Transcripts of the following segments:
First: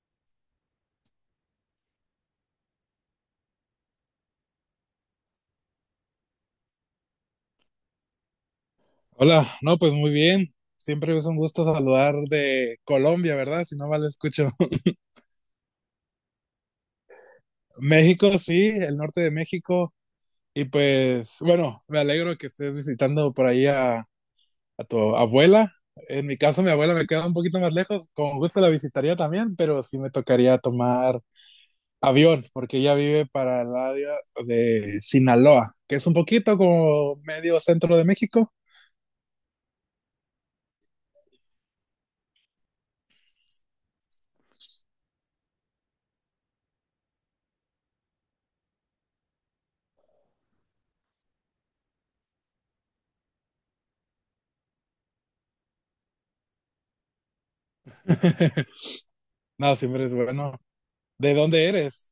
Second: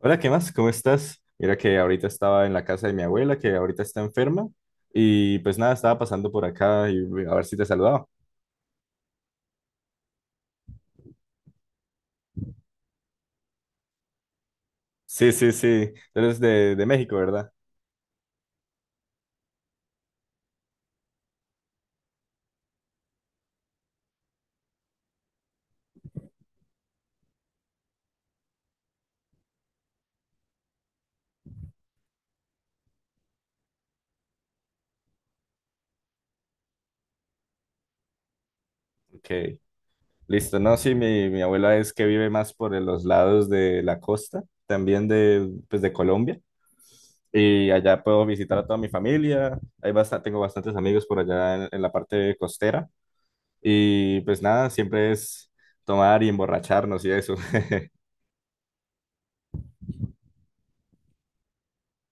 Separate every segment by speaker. Speaker 1: Hola, ¿qué más? ¿Cómo estás? Mira que ahorita estaba en la casa de mi abuela, que ahorita está enferma, y pues nada, estaba pasando por acá y a ver si te saludaba.
Speaker 2: Hola, no, pues muy bien. Siempre es un gusto saludar de Colombia, ¿verdad? Si no mal escucho.
Speaker 1: Sí, sí, sí, tú eres de México, ¿verdad?
Speaker 2: México, sí, el norte de México. Y pues, bueno, me alegro que estés visitando por ahí a tu abuela. En mi caso, mi abuela me queda un poquito más lejos. Con gusto la visitaría también, pero sí me tocaría tomar avión, porque ella vive para el área de Sinaloa, que es un poquito como medio centro de México.
Speaker 1: Ok, listo. No, sí, mi abuela es que vive más por los lados de la costa, también de, pues, de Colombia, y allá puedo visitar a toda mi familia, hay tengo bastantes amigos por allá en la parte costera, y pues nada, siempre es tomar y emborracharnos y eso.
Speaker 2: No, siempre es bueno. ¿De dónde eres?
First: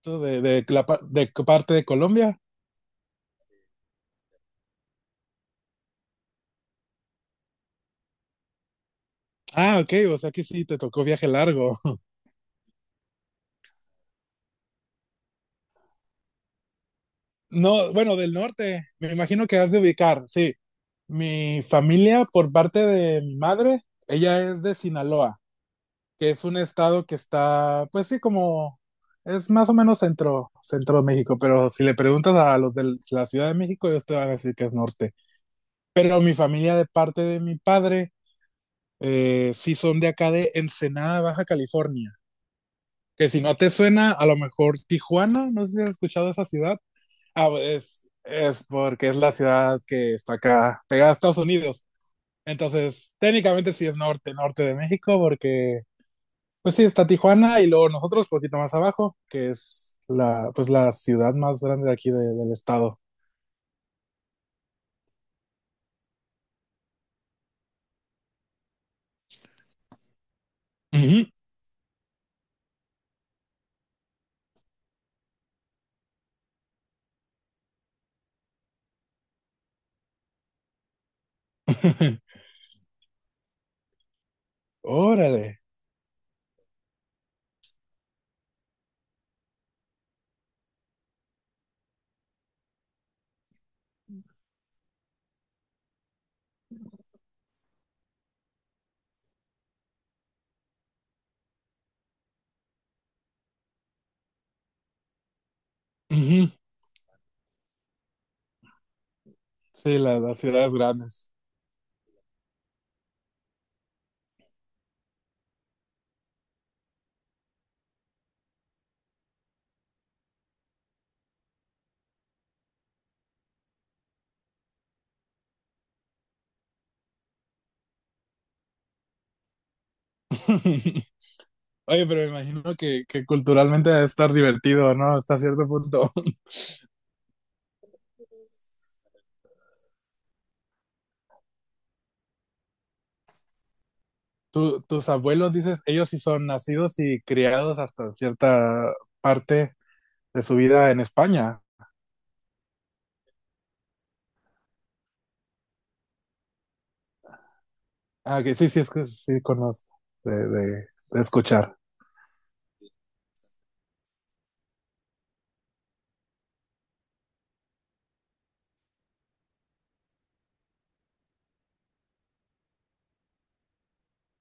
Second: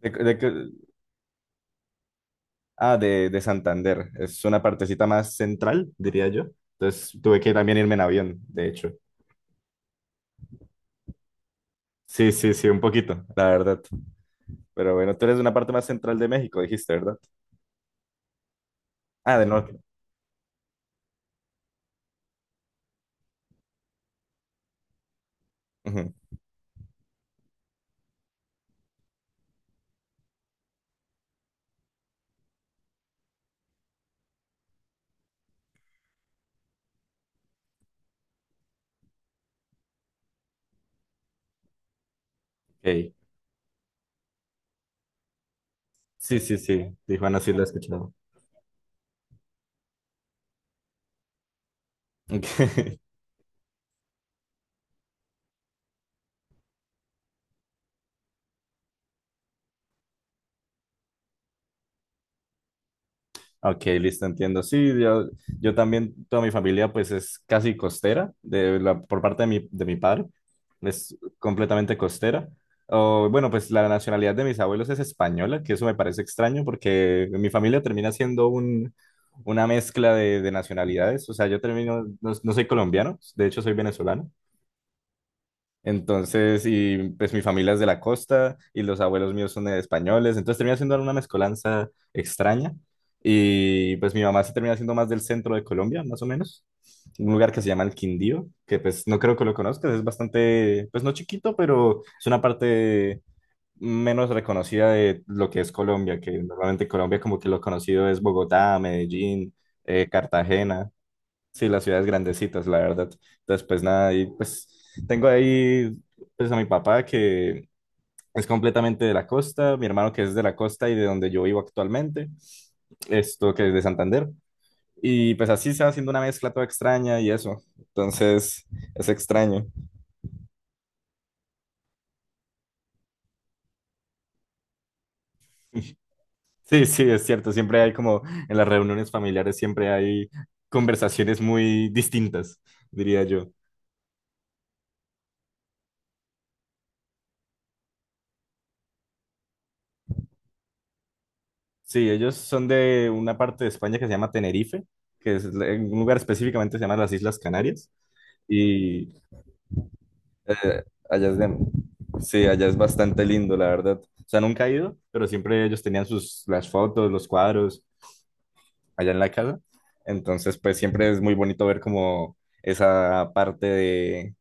Speaker 1: De,
Speaker 2: ¿Tú
Speaker 1: de- qué-
Speaker 2: de qué parte de Colombia?
Speaker 1: Ah, de Santander. Es una partecita más central, diría yo. Entonces tuve que también irme en avión, de hecho.
Speaker 2: Ah, ok, o sea que sí, te tocó viaje largo.
Speaker 1: Sí, sí, sí, un poquito, la verdad. Pero bueno, tú eres de una parte más central de México, dijiste, ¿verdad?
Speaker 2: No, bueno, del norte, me
Speaker 1: Ah,
Speaker 2: imagino
Speaker 1: del
Speaker 2: que has
Speaker 1: norte.
Speaker 2: de ubicar, sí. Mi familia, por parte de mi madre, ella es de Sinaloa,
Speaker 1: Ujú,
Speaker 2: que es un estado que está, pues sí, como es más o menos centro, centro de México, pero si le preguntas a los de la Ciudad de México, ellos te van a decir que es norte. Pero mi familia, de parte de mi padre, sí son de acá de Ensenada, Baja California,
Speaker 1: ok.
Speaker 2: que si no te suena, a lo mejor Tijuana, no sé si has escuchado
Speaker 1: Sí,
Speaker 2: esa
Speaker 1: sí,
Speaker 2: ciudad.
Speaker 1: sí. Tijuana
Speaker 2: Ah,
Speaker 1: sí lo he escuchado.
Speaker 2: es porque es la ciudad que está acá, pegada a Estados Unidos.
Speaker 1: Ok.
Speaker 2: Entonces, técnicamente sí es norte, norte de México, porque pues sí, está Tijuana y luego nosotros poquito más abajo, que es la, pues la ciudad más grande de aquí del estado.
Speaker 1: Ok, listo, entiendo. Sí, yo también, toda mi familia pues es casi costera, por parte de de mi padre, es
Speaker 2: Ujú.
Speaker 1: completamente costera. O, bueno, pues la nacionalidad de mis abuelos es española, que eso me parece extraño porque mi familia termina siendo una mezcla de nacionalidades. O sea, yo termino, no, no soy colombiano, de hecho soy venezolano.
Speaker 2: Órale.
Speaker 1: Entonces, y pues mi familia es de la costa y los abuelos míos son españoles, entonces termina siendo una mezcolanza extraña. Y pues mi mamá se termina siendo más del centro de Colombia, más o menos, un lugar que se llama el Quindío, que pues no creo que lo conozcas, es bastante, pues no chiquito, pero es una parte menos reconocida de lo que es Colombia, que
Speaker 2: Ujú.
Speaker 1: normalmente Colombia como que lo conocido es Bogotá, Medellín,
Speaker 2: Sí, las ciudades
Speaker 1: Cartagena.
Speaker 2: grandes.
Speaker 1: Sí, las ciudades grandecitas, la verdad. Entonces, pues nada, y pues tengo ahí pues a mi papá que es completamente de la costa, mi hermano que es de la costa y de donde yo vivo actualmente, esto que es de Santander. Y pues así se va haciendo una mezcla toda extraña y eso. Entonces, es extraño.
Speaker 2: Oye, pero me imagino que culturalmente debe estar divertido, ¿no? Hasta cierto punto.
Speaker 1: Sí, sí, es cierto. Siempre hay como en las reuniones familiares, siempre hay conversaciones muy distintas, diría yo.
Speaker 2: Tus abuelos, dices, ellos sí son nacidos y criados hasta cierta parte de su vida en España.
Speaker 1: Sí, ellos son de una parte de España que se llama Tenerife, que es en un lugar específicamente se llama las Islas Canarias.
Speaker 2: Ah, que sí, sí, es que
Speaker 1: Y
Speaker 2: sí conozco de,
Speaker 1: eh,
Speaker 2: de, de
Speaker 1: allá es de-
Speaker 2: escuchar.
Speaker 1: sí, allá es bastante lindo, la verdad. O sea, nunca he ido, pero siempre ellos tenían las fotos, los cuadros allá en la casa. Entonces, pues siempre es muy bonito ver como esa parte de,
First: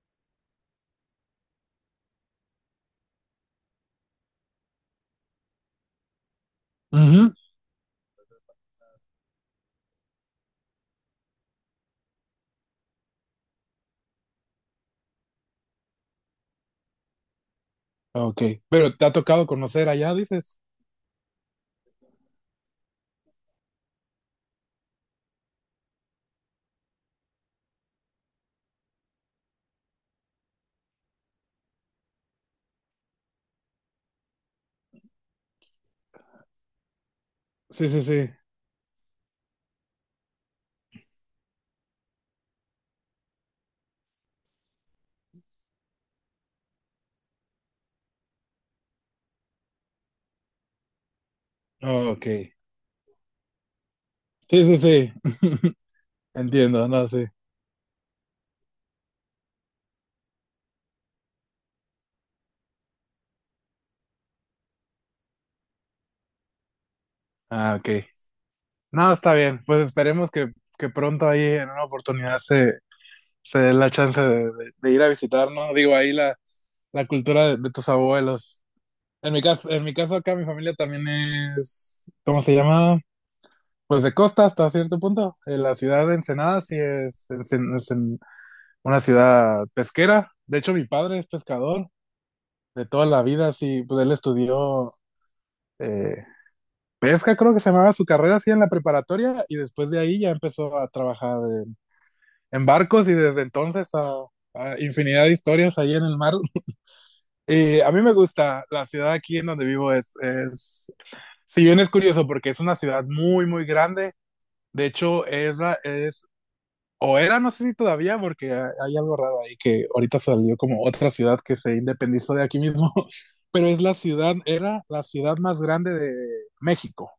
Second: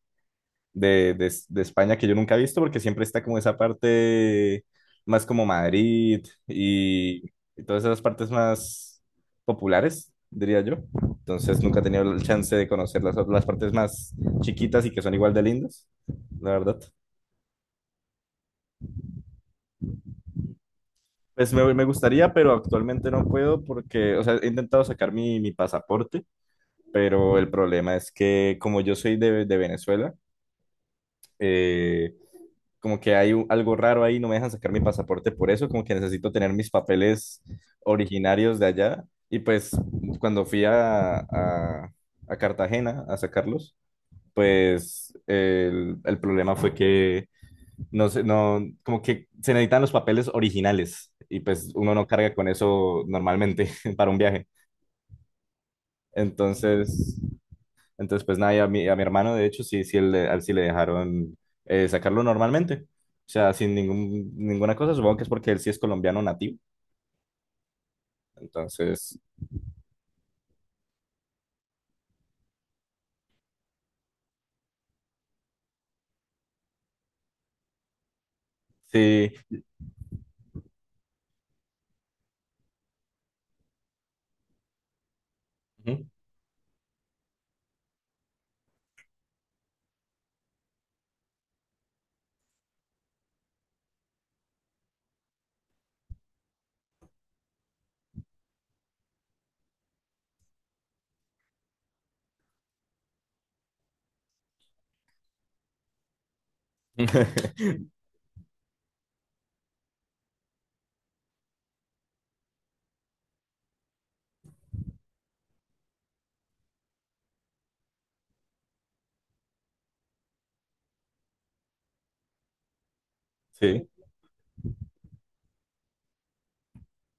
Speaker 1: de, de España que yo nunca he visto porque siempre está como esa parte más como Madrid y,
Speaker 2: Ujú.
Speaker 1: y todas esas partes más populares, diría yo. Entonces nunca he tenido el chance de conocer las partes más chiquitas y que son igual de lindas, la verdad.
Speaker 2: Ok, pero te ha tocado conocer allá, dices.
Speaker 1: Pues me gustaría, pero actualmente no puedo porque, o sea, he intentado sacar mi pasaporte, pero el problema es que como yo soy de Venezuela, eh, como que hay algo raro ahí, no me dejan sacar mi pasaporte por eso, como que necesito tener mis papeles
Speaker 2: Sí, sí, sí.
Speaker 1: originarios de allá. Y pues cuando fui a Cartagena a sacarlos, pues el problema fue que no sé, no, como que se necesitan los papeles originales y pues uno no
Speaker 2: Ok.
Speaker 1: carga con eso normalmente para un viaje.
Speaker 2: Sí, sí, sí. Entiendo, no,
Speaker 1: Entonces,
Speaker 2: sí.
Speaker 1: entonces, pues nada, y a mi hermano, de hecho, sí, sí, a él sí le dejaron sacarlo normalmente. O sea, sin ninguna cosa, supongo que es porque él sí es colombiano nativo.
Speaker 2: Ah, ok. No,
Speaker 1: Entonces,
Speaker 2: está bien. Pues esperemos que pronto ahí en una oportunidad se dé la chance de, de ir a visitar, ¿no? Digo, ahí la cultura de tus abuelos.
Speaker 1: sí.
Speaker 2: En mi caso acá mi familia también es, ¿cómo se llama? Pues de costa hasta cierto punto. La
Speaker 1: Ujú.
Speaker 2: ciudad de Ensenada sí es, es en una ciudad pesquera. De hecho, mi padre es pescador de toda la vida, sí, pues él estudió eh, pesca, creo que se llamaba su carrera así en la preparatoria y después de ahí ya empezó a trabajar en, en barcos y desde entonces a infinidad de historias ahí en el mar. Y a mí me gusta, la ciudad aquí en donde vivo es, si bien es curioso porque es una ciudad muy, muy grande, de hecho es, es o era, no sé si todavía, porque hay algo raro ahí que ahorita salió como otra ciudad que se independizó de aquí mismo, pero es
Speaker 1: Sí.
Speaker 2: la ciudad, era la ciudad más grande de México,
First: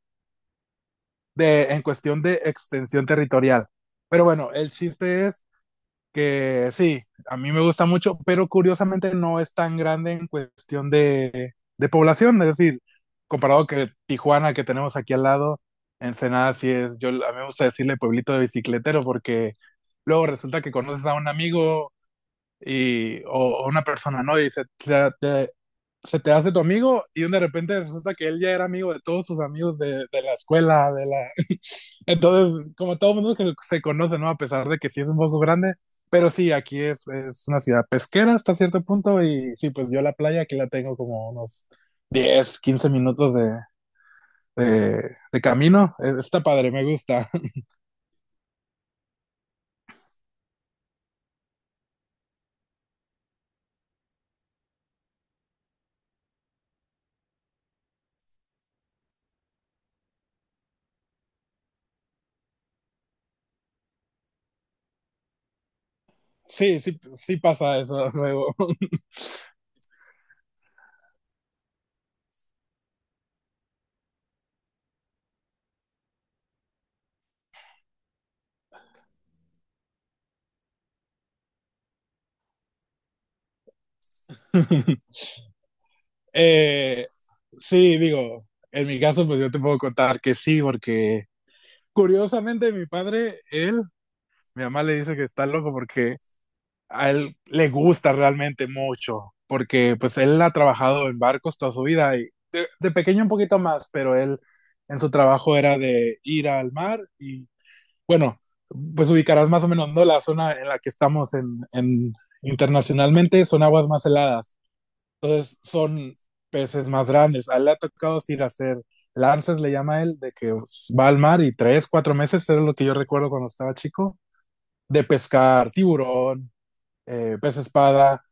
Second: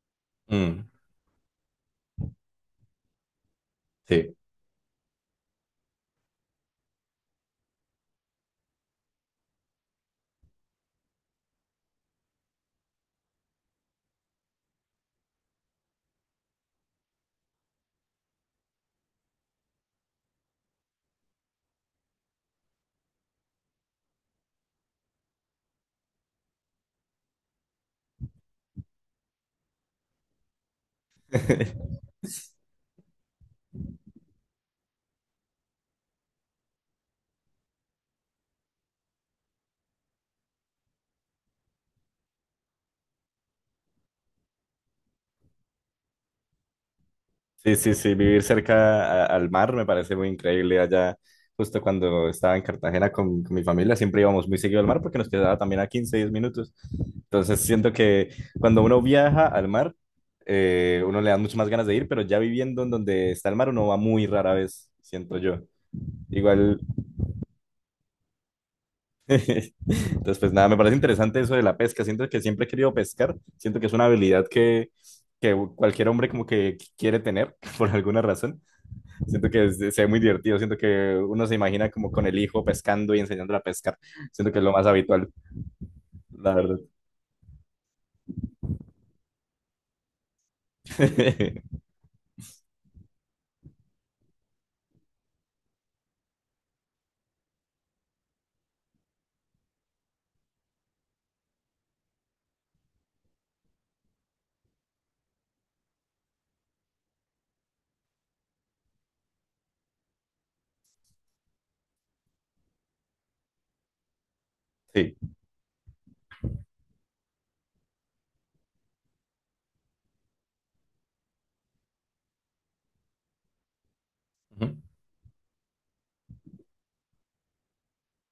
Speaker 1: Mm,
Speaker 2: de, en cuestión de extensión territorial. Pero
Speaker 1: sí.
Speaker 2: bueno, el chiste es que sí, a mí me gusta mucho, pero curiosamente no es tan grande en cuestión de población, es decir, comparado que Tijuana que tenemos aquí al lado, Ensenada sí es, yo a mí me gusta decirle pueblito de bicicletero porque luego resulta que conoces a un amigo y, o, o una persona, ¿no? Y se te hace tu amigo y de repente resulta que él ya era amigo de todos sus amigos de la escuela, de la... Entonces, como todo mundo que se conoce, ¿no? A pesar de que sí es un poco grande, pero sí, aquí es una ciudad pesquera hasta cierto punto y sí, pues yo la playa aquí la tengo como unos 10 a 15 minutos de camino. Está padre, me gusta.
Speaker 1: Sí, sí, sí, vivir cerca al mar me parece muy increíble. Allá, justo cuando estaba en Cartagena con mi familia, siempre íbamos muy seguido al mar porque nos quedaba también a 15 10 minutos. Entonces siento que cuando uno viaja al mar, uno le da mucho más ganas de ir, pero ya viviendo en donde está el mar, uno va muy rara vez, siento yo. Igual,
Speaker 2: Sí, sí, sí pasa eso luego.
Speaker 1: entonces pues nada, me parece interesante eso de la pesca. Siento que siempre he querido pescar, siento que es una habilidad que cualquier hombre como que quiere tener por alguna razón. Siento que se ve muy divertido, siento que uno se imagina como con el hijo pescando y enseñándole a pescar. Siento que es lo más habitual, la verdad.
Speaker 2: Eh, sí, digo, en mi caso, pues yo te puedo contar que sí, porque curiosamente mi padre, él, mi mamá le dice que está loco porque a él le gusta realmente mucho, porque pues él ha trabajado en barcos toda su vida y de pequeño un poquito más, pero él en su trabajo era de ir al mar y bueno, pues ubicarás más o menos, ¿no? La zona en la que estamos en internacionalmente son aguas más heladas.
Speaker 1: Sí,
Speaker 2: Entonces son peces más grandes. A él le ha tocado ir a hacer lances, le llama él, de que va al mar y tres, cuatro meses, era lo que yo recuerdo cuando estaba chico,
Speaker 1: ujú.
Speaker 2: de pescar tiburón, pez espada,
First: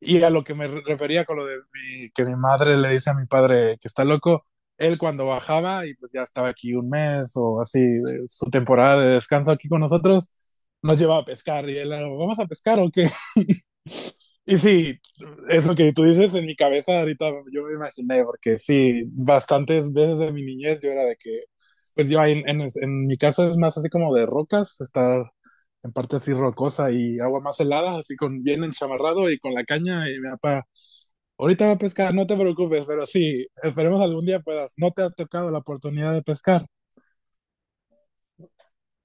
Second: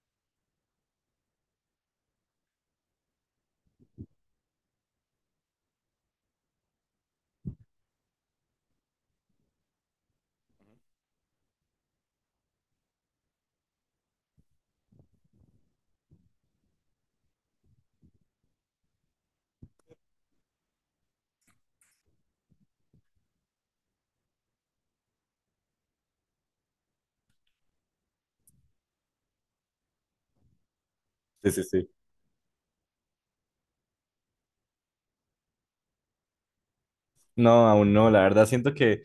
Speaker 2: y a lo que refería con lo de que mi madre le dice a mi padre que está loco, él cuando bajaba y pues ya estaba aquí un mes o así, de su temporada de descanso aquí con nosotros, nos llevaba a pescar y él era, ¿vamos a pescar o qué? Y sí, eso que tú dices en mi cabeza ahorita yo me imaginé, porque sí, bastantes veces de mi niñez yo era de que, pues yo ahí en mi casa es más así como de rocas, está en parte así rocosa y agua más helada, así con bien enchamarrado y con la caña y mi papá,
Speaker 1: Sí, sí,
Speaker 2: ahorita va a
Speaker 1: sí.
Speaker 2: pescar, no te preocupes, pero sí, esperemos algún día puedas. No te ha tocado la oportunidad de pescar.
Speaker 1: No, aún no, la verdad siento que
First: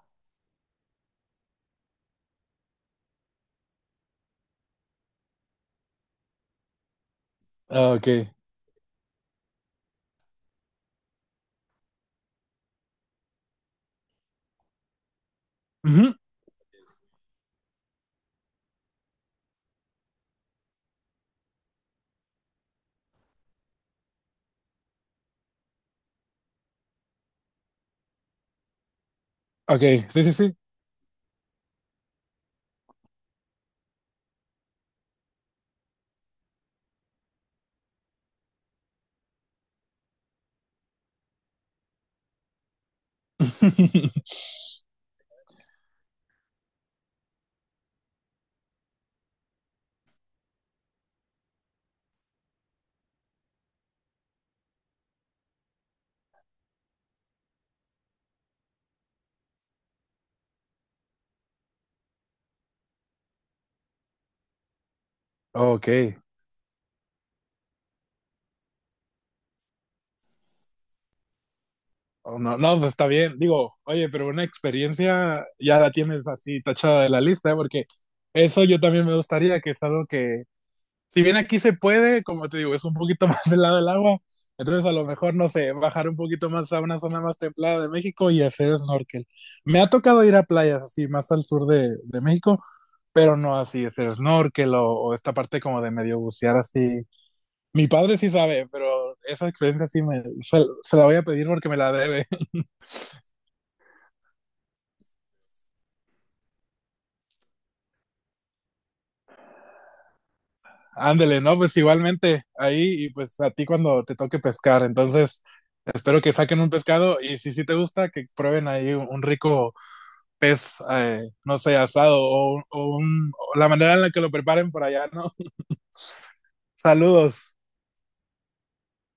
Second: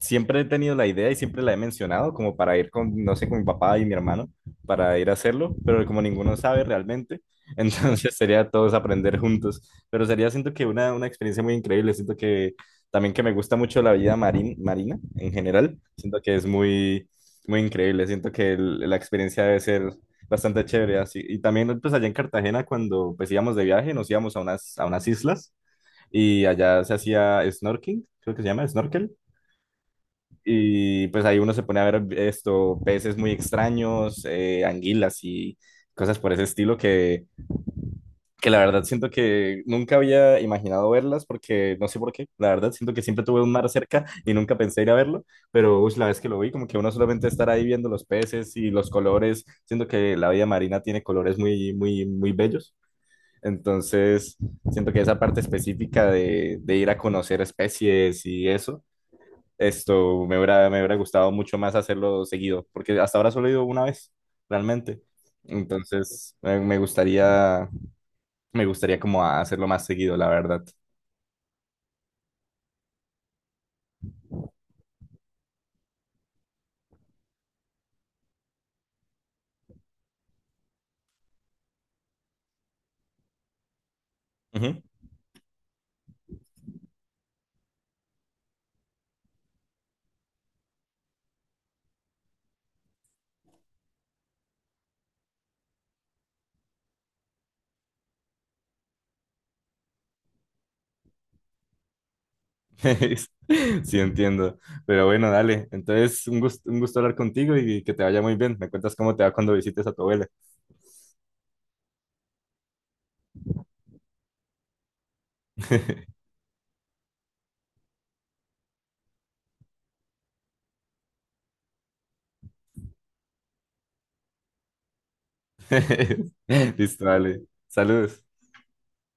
Speaker 1: siempre he tenido la idea y siempre la he mencionado como para ir con, no sé, con mi papá y mi hermano, para ir a hacerlo, pero como ninguno sabe realmente,
Speaker 2: Ah, ok.
Speaker 1: entonces sería todos aprender juntos, pero sería, siento que una, experiencia muy increíble, siento que también que me gusta mucho la vida marín marina en general,
Speaker 2: Ujú,
Speaker 1: siento que es muy, muy increíble, siento que la experiencia debe ser... Bastante chévere, así. Y también, pues allá en Cartagena, cuando pues íbamos de viaje, nos íbamos a unas islas y allá se hacía snorkeling, creo que se llama snorkel.
Speaker 2: ok, sí, sí, sí.
Speaker 1: Y pues ahí uno se pone a ver esto, peces muy extraños, anguilas y cosas por ese estilo que la verdad siento que nunca había imaginado verlas porque no sé por qué, la verdad siento que siempre tuve un mar cerca y nunca pensé ir a verlo, pero ush, la vez que lo vi como que uno solamente estar ahí viendo los peces y los colores, siento que la vida marina tiene colores muy, muy, muy bellos. Entonces, siento que esa parte específica de ir a conocer especies y eso esto me hubiera gustado mucho más hacerlo seguido, porque hasta ahora solo he ido 1 vez, realmente.
Speaker 2: Ok.
Speaker 1: Entonces, me gustaría, me gustaría, como hacerlo más seguido, la verdad.
Speaker 2: Oh, no, no, pues está bien. Digo, oye, pero una experiencia ya la tienes así tachada de la lista, ¿eh? Porque eso yo también me gustaría, que es algo que si bien aquí se puede, como te digo, es un poquito más helado del agua,
Speaker 1: Ujú.
Speaker 2: entonces a lo mejor, no sé, bajar un poquito más a una zona más templada de México y hacer snorkel. Me ha tocado ir a playas así más al sur de México, pero no así, hacer snorkel o esta parte como de medio bucear así. Mi padre sí sabe, pero esa experiencia sí se la voy a pedir porque me la debe.
Speaker 1: Sí, entiendo. Pero bueno, dale. Entonces, un gusto hablar contigo y que te vaya muy bien. Me cuentas cómo te va cuando visites a tu abuela.
Speaker 2: Ándele, ¿no? Pues igualmente ahí y pues a ti cuando te toque pescar, entonces... Espero que saquen un pescado y si sí te gusta, que prueben ahí un rico pez, no sé, asado o la manera en la que lo preparen por allá, ¿no?
Speaker 1: Listo, dale.
Speaker 2: Saludos.
Speaker 1: Saludos.